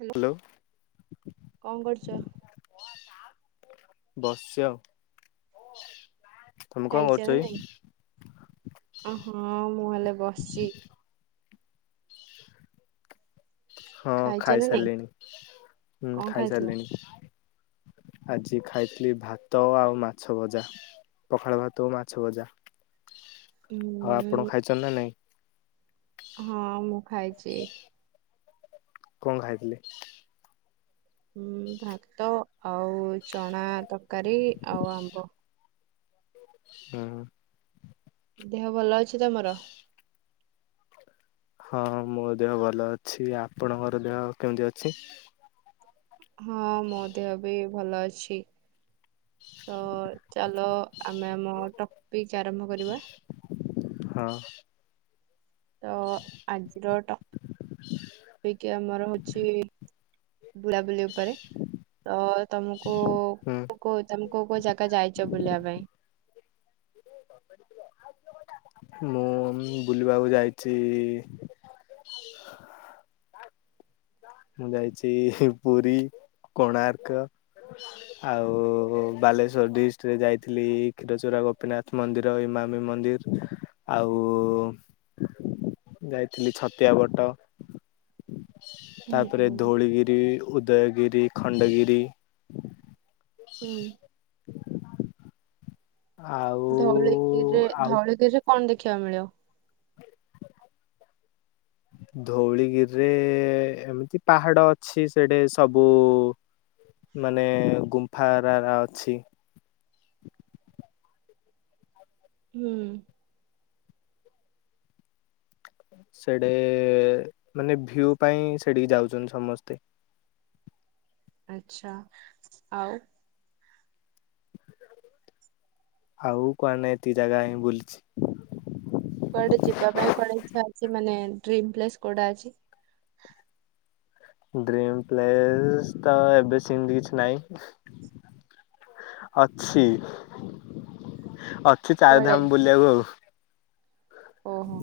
Hello କଣ କରୁଛ? ବସିଛି ଆଉ। ତମେ କଣ ଖାଇଛ କରୁଛ ନା କି ନାଇଁ ହଁ ମୁଁ ହେଲେ ବସିଛି। ହଁ ଖାଇଛ ନା ନାଇଁ ଖାଇସାରିଲିଣି ହୁଁ କଣ ଖାଇଥିଲ ଖାଇସାରିଲିଣି। ଆଜି ଖାଇଥିଲି ଭାତ ଆଉ ମାଛ ଭଜା। ପଖାଳ ଭାତ ମାଛ ଭଜା ଆଉ ଆପଣ ଉଁ ଖାଇଛନ୍ତି ନା ନାଇଁ? ହଁ ମୁଁ ଖାଇଛି। କଣ ଖାଇଥିଲେ? ହଁ ଭାତ ଆଉ ଚଣା ତରକାରୀ ଆଉ ଆମ୍ବ। ହୁଁ। ଦେହ ଭଲ ଅଛି ତମର? ହଁ ମୋ ଦେହ ଭଲ ଅଛି। ଆପଣଙ୍କର ଦେହ କେମିତି ଅଛି? ହଁ ମୋ ଦେହ ବି ଭଲ ଅଛି। ତ ଚାଲ ଆମେ ଆମ ପିକ ଆରମ୍ଭ କରିବା। ହଁ। ତ ଆଜିର ଟପିକ୍ ଆମର ହଉଛି ବୁଲାବୁଲି ଉପରେ, ତ ତମକୁ ହୁଁ କଉ କୋଉ ତମେ କୋଉ କୋଉ ଜାଗା ଯାଇଛ ବୁଲିବା ପାଇଁ? ମୁଁ ବୁଲିବାକୁ ଯାଇଛି ମୁଁ ଯାଇଛି ପୁରୀ, କୋଣାର୍କ ଆଉ ବାଲେଶ୍ୱର ଡିଷ୍ଟଟରେ ଯାଇଥିଲି ଖିରଚରା ଗୋପୀନାଥ ମନ୍ଦିର ମ ମନ୍ଦିର ଆଉ ଯାଇଥିଲି ଛତିଆ ବଟ ହୁଁ ତାପରେ ହୁଁ ଧୋଉଳିଗିରି, ଉଦୟଗିରି, ଖଣ୍ଡଗିରି ହୁଁ। ଆଉ ଧଉଳିଗିରିରେ, ଆଉ ଧଉଳିଗିରିରେ କଣ ଦେଖିବା କୁ ମିଳେ? [inaudible] ଧଉଳିଗିରିରେ ଏମିତି ପାହାଡ ଅଛି ସେଠେ ସବୁ ମାନେ ଗୁମ୍ଫା ହେରାକ ଅଛି। [inaudible] ହୁଁ। ସେଟେ ମାନେ ଭିୟୁ ପାଇଁ, ସେଠିକି ଯାଉଛନ୍ତି ସମସ୍ତେ। ଆଚ୍ଛା ଆଉ ଆଉ କୁଆଡ଼େ ନାଇଁ ଏତିକି ଜାଗା ହିଁ ବୁଲିଛି। କୁଆଡେ ଯିବା ପାଇଁ କୁଆଡ଼େ ଇଚ୍ଛା ଅଛି ମାନେ ଡ୍ରିମ ପ୍ଲେସ୍ କୋଉଟା ଅଛି? ଡ୍ରିମ ପ୍ଲେସ ତ ଏବେ ସେମିତି କିଛି ନାହିଁ। ଅଛି ଅଛି। ଅଛି କୁଆଡେ ଚାରିଧାମ ବୁଲିବାକୁ ଆଉ। ଓହୋ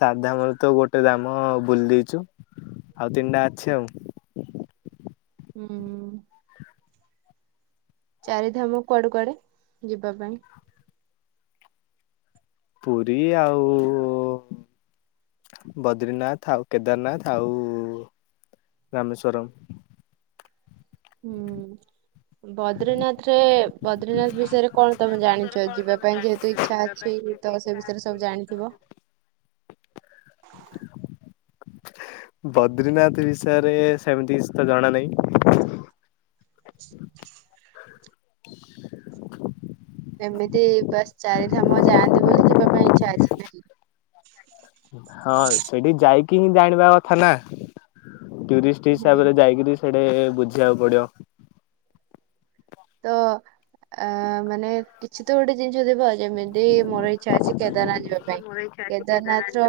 ଚାରି ଧାମ ର ତ ଗୋଟେ ଧାମ ବୁଲି ଦେଇେଇଛୁ ଆଉ ତିନିଟା ଅଛି ଆଉ। ହୁଁ। ଚାରିଧାମ କୁଆଡେ କୁଆଡେ ଯିବା ପାଇଁ ପୁରୀ ଆଉ ବଦ୍ରିନାଥ ଆଉ କେଦାରନାଥ ଆଉ ରମେଶ୍ୱରମ। ହୁଁ। ବଦ୍ରୀନାଥ ରେ ବଦ୍ରୀନାଥ ବିଷୟରେ, କଣ ତମେ ଜାଣିଛ ଯିବା ପାଇଁ ଯେହେତୁ ଇଚ୍ଛା ଅଛି ତ ସେ ବିଷୟରେ ସବୁ ଜାଣିଥିବ। ବଦ୍ରିନାଥ ବିଷୟରେ, ସେମିତି ତ ଜଣା ନାହିଁ [inaudible] ଏମିତି ବାସ୍ ଚାରିଧାମ ଯାଆନ୍ତି ବୋଲି ଯିବା ପାଇଁ ଇଛା ଅଛି ନାହିଁ। ହଁ ସେଠି ଯାଇକି, ହିଁ ଜାଣିବା କଥା ନା। ଟୁରିଷ୍ଟ ହୁଁ ହିସାବରେ ଯାଇକରି ସେଠେ ବୁଝିବାକୁ ପଡିବ। ତ ମାନେ କିଛି ତ ଗୋଟେ ଜିନିଷ ଥିବ, ଯେମିତି ମୋର ଇଚ୍ଛା ଅଛି କେଦାରନାଥ ଯିବା କୁ ଭ କେଦାରନାଥ ର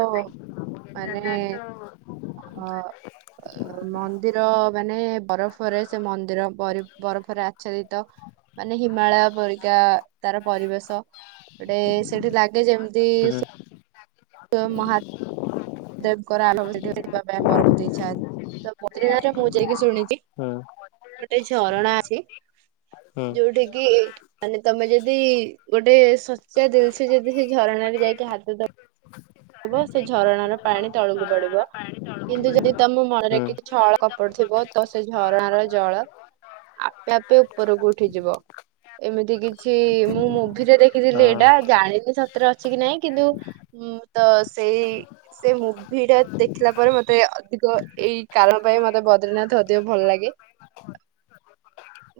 ମାନେ ଅ ଅ ମନ୍ଦିର ମାନେ ବରଫରେ ସେ ମନ୍ଦିର ବରଫରେ ଆଚ୍ଛାଦିତ ମାନେ ହିମାଳୟ ପରିକା ତାର ପରିବେଶ ଗୋଟେ ସେଠି ଲାଗେ ଯେମିତି ସୁ [inaudible] ଦେବଙ୍କର ଆିବା ପାଇଁ ମରକୁ ଦେଇନ୍ତି ତଦିନରେ ମୁଁ ଯାଇକି ଶୁଣିଛି ହୁଁ ଗୋଟେ ଝରଣା ଅଛି ହୁଁ ଯୋଉଠ କି ମାନେ ତମେ ଯଦି ଗୋଟେ ଶଚା ଦଲସ ଯଦି ସେ ଝରଣାରେ ଯାଇକି ହାତ ଦ ସେ ଝରଣାର ପାଣି ତଳକୁ ପଡିବ। କିନ୍ତୁ ଯଦି ତମ ମନରେ ହୁଁ କିଛି ଛଳ କପଟଥିବ ତ ସେ ଝରଣାର ଜଳ ଆପେ ଆପେ ଉପରକୁ ଉଠିଯିବ। ଏମିତି କିଛି ମୁଁ ମୁଭିରେ ଦେଖିଥିଲି ଏଇଟା ହଁ। ଜାଣିନି ସତରେ ଅଛି କି ନାଇଁ କିନ୍ତୁ ତ ସେଇ ସେ ମୁଭି ଟା ଦେଖିଲା ପରେ ମତେ ଅଧିକ ଏଇ କାରଣ ପାଇଁ ମତେ ବଦ୍ରନାଥ ଅଧିକ ଭଲ ଲାଗେ।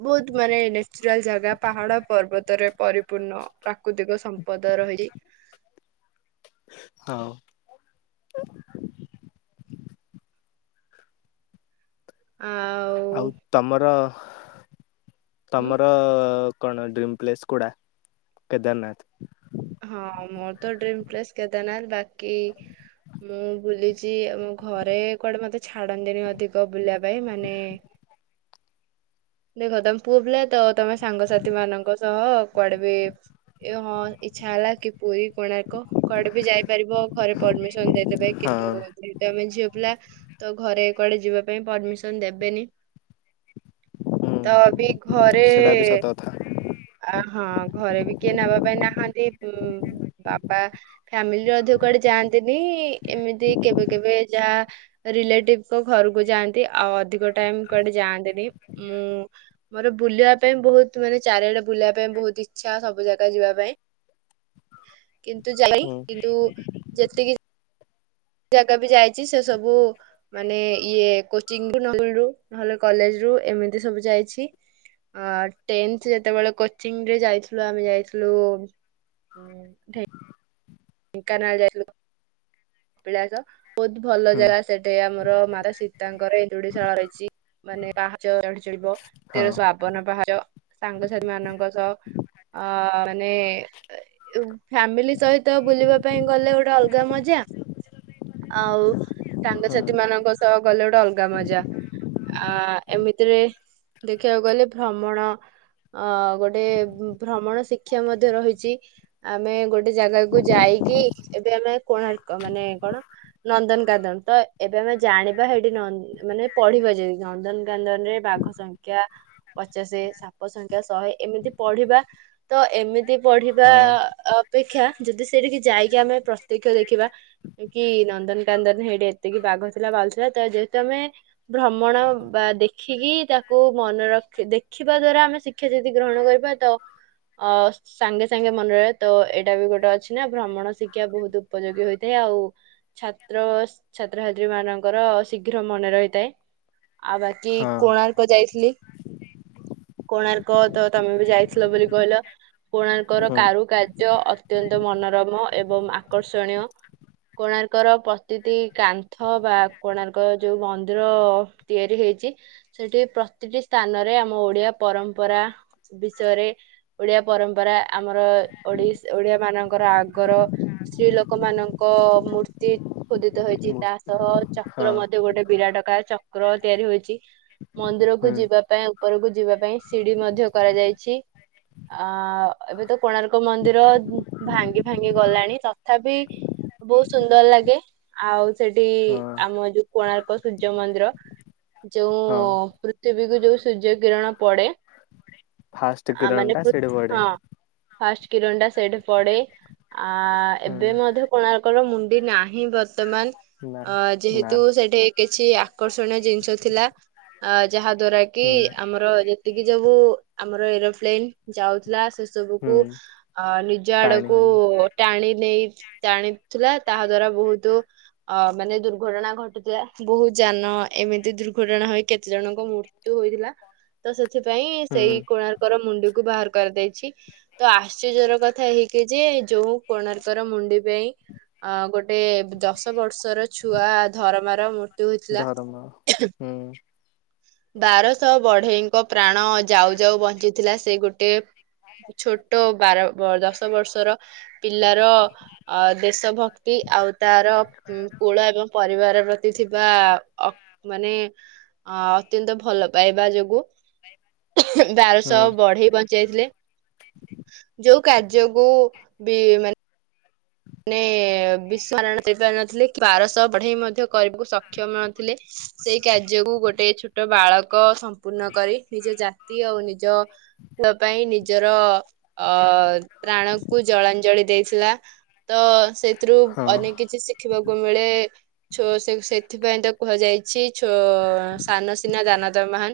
ବହୁତ ମାନେ ନାଚୁରାଲ ଜାଗା ପାହାଡ ପର୍ବତରେ ପରିପୂର୍ଣ୍ଣ ପ୍ରାକୃତିକ ସମ୍ପଦର [unintelligible] ହଉ। ଆଉ ତମର ହୁଁ ତମର କଣ ଡ୍ରିମ୍ ପ୍ଲେସ୍ କୁଡା କେଦାରନାଥ। ହଁ ମୋର ତ ଡ୍ରିମ ପ୍ଲେସ କେଦାରନାଥ ବାକି ମୁଁ ବୁଲିଛି ମୋ ଘରେ କୁଆଡେ ମତେ ଛାଡନ୍ତିନି ଅଧିକ ବୁଲିବା ପାଇଁ ମାନେ ଦେଖ ତମେ ପୁଅ ବିଲ ତ ତମେ ସାଙ୍ଗସାଥି ମାନଙ୍କ ସହ କୁଆଡେ ବି ହଁ ଇ୍ଛା ହେଲା କି ପୁରୀ କୋଣାର୍କ କଆଡେ ବି ଯାଇପାରିବ ଘରେ ପରମିସନ ଦେ ଦେ କିନ୍ତୁ ହଁ ଆମେ ଝିଅ ିଲ ତ ଘରେ କୁଆଡେ ଯିବା ପାଇଁ ପରମିସନ ଦେବେନି। ହୁଁ ତ ବି ଘରେ ସେଟା ବି ସତ କଥା ହଁ ଘରେ ବି କିଏ ନେବା ପାଇଁ ନାହାନ୍ତି ବାପ ଫ୍ୟାମିଲିରେ ଅଧିକ କୁଡେ ଯାଆନ୍ତିନି ଏମିତି କେବେ କେବେ ଯାହା ରିଲେଟିଭଙ୍କ ଘରକୁ ଯାଆନ୍ତି ଆଉ ଅଧିକ ଟାଇମ କୁଆଡେ ଯାଆନ୍ତିନି। ମୁଁ ମୋର ବୁଲିବା ପାଇଁ ବହୁତ ମାନେ ଚାରିଆଡେ ବୁଲିବା ପାଇଁ ବହୁତ ଇଚ୍ଛା ସବୁ ଜାଗା ଯିବା ପାଇଁ କିନ୍ତୁ ଯାଇ ହୁଁ କିନ୍ତୁ ଯେତିକି ଜାଗା ବି ଯାଇଛି ସେ ସବୁ ମାନେ ଇଏ କୋଚିଂ ର ନହଲେ କଲେଜ ରୁ ରୁ ଏମିତି ସବୁ ଯାଇଛି। ଆ ଟେନ୍ଥ ଯେତେବେଳେ କୋଚିଂ ରେ ଯାଇଥିଲୁ ଆମେ ଯାଇଥିଲୁ ହୁଁ ଠ କା ନା ଜଲ କପିଳାଶ ବହୁତ ଭଲ ହୁଁ ଜାଗା ସେଠି ଆମର ମାତା ସୀତାଙ୍କର ଏଇନ୍ଦୁଡିଶାଳ ରହିଛି। ମାନେ ପାହାଚ ଚଢି ଚଳିବ ହଁ। ତେରଶ ଆବନ ପାହାଚ ସାଙ୍ଗସାଥି ମାନଙ୍କ ସହ ଅ ମାନେ ଫ୍ୟାମିଲି ସହିତ ବୁଲିବା ପାଇଁ ଗଲେ ଗୋଟେ ଅଲଗା ମଜା ଆଉ ହଁ ସାଙ୍ଗସାଥି ମାନଙ୍କ ସହ ଗଲେ ଗୋଟେ ଅଲଗା ମଜା। ଆ ଏମିତିରେ ଦେଖିବାକୁ ଗଲେ ଭ୍ରମଣ ଅ ଗୋଟେ ଭ୍ରମଣ ଶିକ୍ଷା ମଧ୍ୟ ରହିଛି ଆମେ ଗୋଟେ ଜାଗାକୁ ଯାଇ ଏଇି ଏବେ ଆମେ କୋଣାର୍କ ମାନେ କଣ ନନ୍ଦନକାନନ ତ ଏବେ ଆମେ ଜାଣିବା ସେଇଠି ମାନେ ପଢିବା ଯଦି ନନ୍ଦନକାନନ ରେ ବାଘ ସଂଖ୍ୟା ପଚାଶ ସାପ ସଂଖ୍ୟା ଶହେ ଏମିତି ପଢିବା ତ ଏମିତି ପଢିବା ହଁ ଅପେକ୍ଷା ଯଦି ସେଠିକି ଯାଇକି ଆମେ ପ୍ରତ୍ୟକ୍ଷ ଦେଖିବା କି ନନ୍ଦନ କାନନ ହେଇଠି ଏତିକି ବାଘ ଥିଲା ଭାଲୁ ଥିଲା ତ ଯେହେତୁ ଆମେ ଭ୍ରମଣ ବା ଦେଖିକି ତାକୁ ମନେ ରଖି ଦେଖିବା ଦ୍ଵାରା ଆମେ ଶିକ୍ଷା ଯଦି ଗ୍ରହଣ କରିବା ତ ଅ ସାଙ୍ଗେ ସାଙ୍ଗେ ମନରେ ତ ଏଇଟା ବି ଗୋଟେ ଅଛି ନା ଭ୍ରମଣ ଶିକ୍ଷା ବହୁତ ଉପଯୋଗୀ ହେଇଛି। ଆଉ ଛାତ୍ର ଛାତ୍ରଛାତ୍ରୀ ମାନଙ୍କର ଶୀଘ୍ର ମନେ ରହିଥାଏ। ଆଉ ବାକି ହଁ କୋଣାର୍କ ଯାଇଥିଲି। କୋଣାର୍କ ତ ତମେ ବି ଯାଇଥିଲ ବୋଲି କହିଲ। କୋଣାର୍କ ର ହଁ କାରୁକାର୍ଯ୍ୟ ଅତ୍ୟନ୍ତ ମନୋରମ ଏବଂ ଆକର୍ଷଣୀୟ। କୋଣାର୍କର ପ୍ରତିତି କାନ୍ଥ ବା କୋଣାର୍କ ଯୋଉ ମନ୍ଦିର ତିଆରି ହେଇଚି। ସେଟି ପ୍ରତିଟି ସ୍ଥାନରେ ଆମ ଓଡିଆ ପରମ୍ପରା ବିଷୟରେ ଓଡିଆ ପରମ୍ପରା ଆମର ଓଡିଶ ଓଡିଆ ମାନଙ୍କର ଆଗର ସ୍ତ୍ରୀ ଲୋକ ମାନଙ୍କ ଏକ ମୂର୍ତ୍ତି ଖୋଦିତ ହେଇଚି। ମୂର୍ ତା ସହ ହଁ ଚକ୍ର ମଧ୍ୟ ଗୋଟେ ବିରାଟ କାସ୍ ଚକ୍ର ତିଆରି ହୋଇଚି। ମନ୍ଦିର କୁ ହୁଁ ଯିବା ପାଇଁ ଉପରକୁ ଯିବା ପାଇଁ ସିଡି ମଧ୍ୟ କରାଯାଇଛି। ଆ ଏବେ ତ କୋଣାର୍କ ମନ୍ଦିର ଭାଙ୍ଗି ଭାଙ୍ଗି ଗଲାଣି ତଥାପି ବହୁତ ସୁନ୍ଦର ଲାଗେ। ଆଉ ସେଟି ହଁ ଆମ ଯୋଉ କୋଣାର୍କ ସୂର୍ଯ୍ୟ ମନ୍ଦିର ଯୋଉ ହଁ। ପୃଥିବୀକୁୁ ଯୋଉ ସୂର୍ଯ୍ୟ କିରଣ ପଡେ ଫାଷ୍ଟ ଆ କିରଣ ମାନେ ଟା ସେଠି ପୃଥି ପଡେ ହଁ ଫାଷ୍ଟେ କିରଣ ଟା ସେଇଠି ପଡେ। ଆ ଏବେ ହୁଁ ମଧ୍ୟ କୋଣାର୍କର ମୁଣ୍ଡି ନାହିଁ ବର୍ତ୍ତମାନ। ନା ଅ ନା ଯେହେତୁ ସେଠି କିଛି ଆକର୍ଷଣୀୟ ଜିନିଷ ଥିଲା ଅ ଯାହା ଦ୍ଵାରା କି ହୁଁ ଆମର ଯେତିକି ଯବୁ ଆମର ଏରୋପ୍ଲେନ ଯାଉଥିଲା ହୁଁ ସବୁକୁ ଅ ନିଜ ଟାଣି ଆଡକୁ ଟାଣି ନେଇ ଟାଣିଥିଲା। ତାହା ଦ୍ଵାରା ବହୁତ ଅ ମାନେ ଦୁର୍ଘଟଣା ଘଟୁଥିଲା। ବହୁତ ଯାନ ଏମିତି ଦୁର୍ଘଟଣା ହୋଇ କେତେ ଜଣଙ୍କ ମୃତ୍ୟୁ ହୋଇଥିଲା। ତ ସେଥିପାଇଁ ସେଇ ହୁଁ କୋଣାର୍କର ମୁଣ୍ଡିକୁ ବାହାର କରିଦେଇଛି। ତ ଆଶ୍ଚର୍ଯ୍ୟର କଥା ଏହି ଜେଜେ ଯୋଉ କୋଣାର୍କର ମୁଣ୍ଡି ପାଇଁ ଗୋଟେ ଦଶ ବର୍ଷର ଛୁଆ ଧରମାର ମୋ ଧରମ [unintelligible] ହୁଁ। ବାରଶହ ବଢେଇଙ୍କ ପ୍ରାଣ ଯାଉ ଯାଉ ବଞ୍ଚିଥିଲା ସେ ଗୋଟେ ଛୋଟ ବାର ବ ଦଶ ବର୍ଷର ପିଲାର ଅ ଦେଶ ଭକ୍ତି ଆଉ ତାରଉ କୂଳ ଏବଂ ପରିବାର ପ୍ରତି ଥିବା ଅ ମାନେ ଅ ଅତ୍ୟନ୍ତ ଭଲ ପାଇବା ଯୋଗୁ। ହୁଁ ବାରଶହ ବଢେଇ ବଞ୍ଚେଇଥିଲେ। ଯୋଉ କାର୍ଯ୍ୟକୁ ବି ମାନେ ମାନେ ବିଶରଣ କରିପାରନଥିଲେ ବାରଶହ ବଢେଇ ମଧ୍ୟ କରିବାକୁ ସକ୍ଷମ ନଥିଲେ। ସେଇ କାର୍ଯ୍ୟକୁ ଗୋଟେ ଛୋଟ ବାଳକ ସମ୍ପୂର୍ଣ୍ଣ କରି ନିଜ ଜାତି ଆଉ ନିଜ ପାଇଁ ନିଜର ଅ ପ୍ରାଣ କୁ ଜଳାଞ୍ଜଳି ଦେଇଥିଲା। ତ ସେଥିରୁ ଅନେକ ହଁ କିଛି ଶିଖିବାକୁ ମିଳେ ଛୋ ସେଥିପାଇଁ ତ କୁହାଯାଇ ଇଛି ସାନ ସିନା ଦାନ ତା ମହାନ।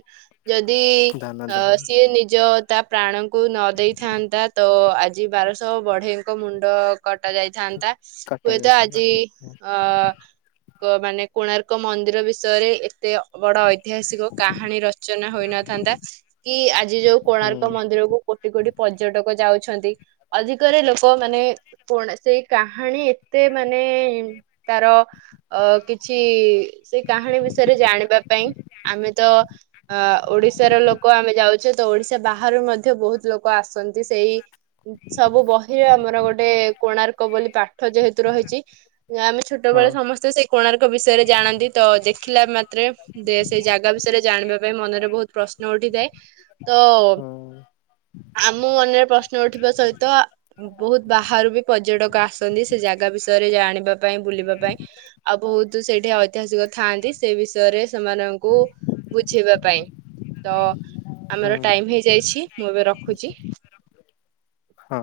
ଯଦି ଧାନ ଅ ଦବ ସିଏ ନିଜ ତା ପ୍ରାଣଙ୍କୁ ନ ଦେଇଥାନ୍ତା। ତ ଆଜି ବାରଶହ ବଢ଼େଇଙ୍କ ମୁଣ୍ଡ କଟା ଯାଇଥାନ୍ତା, କଟା ହୁଏତ ଯାଇଥାନ୍ତା ଆଜି ଅ କ ମାନେ କୋଣାର୍କ ମନ୍ଦିର ବିଷୟରେ ଏତେ ବଡ ଐତିହାସିକ କାହାଣୀ ରଚନା ହଉ ହୋଇଥାନ୍ତା କି ଆଜି ଯୋଉ ହୁଁ କୋଣାର୍କ ମନ୍ଦିର କୁ କୋଟି କୋଟି ପର୍ଯ୍ୟଟକ ଯାଉଛନ୍ତି। ଆଜିକାଲି ଲୋକମାନେ। କୋଣ ସେଇ କାହାଣୀ ଏତେ ମାନେ ତାର ଅ କିଛି ସେ କାହାଣୀ ବିଷୟରେ ଜାଣିବା ପାଇଁ ଆମେ ତ ଅ ଓଡିଶାର ଲୋକ ଆମେ ଯାଉଛେ ତ ଓଡିଶା ବାହାରୁ ମଧ୍ୟ ବହୁତ ଲୋକ ଆସନ୍ତି ସେଇ ସବୁ ବହିରେ ଆମର ଗୋଟେ କୋଣାର୍କ ବୋଲି ପାଠ ଯେହେତୁ ରହିଛି ଆମେ ହଁ ଛୋଟବେେଳେ ସମସ୍ତେ ସେଇ କୋଣାର୍କ ବିଷୟରେ ଜାଣନ୍ତି ତ ତ ଦେଖିଲା ମାତ୍ରେ ଦେ ସେ ଜାଗା ବିଷୟରେ ଜାଣିବା ପାଇଁ ମନରେ ବହୁତ ପ୍ରଶ୍ନ ଉଠିଥାଏ ତ ହୁଁ। ଆମ ମନରେ ପ୍ରଶ୍ନ ଉଠିବା ସହିତ ଅ ବହୁତ ବାହାରୁ ବି ପର୍ଯ୍ୟଟକ ଆସନ୍ତି ସେ ଜାଗା ବିଷୟରେ ଜାଣିବା ପାଇଁ ବୁଲିବା ପାଇଁ, ଆଉ ବହୁତ ସେଇଠି ଐତିହାସିକ ଥାଆନ୍ତି ସେ ବିଷୟରେ ସେମାନଙ୍କୁ ବୁଝେଇବା ପାଇଁ। ତ ହୁଁ ଆମର ଟାଇମ ହେଇଯାଇଛି ମୁଁ ଏବେ ରଖୁଛି। ହଁ।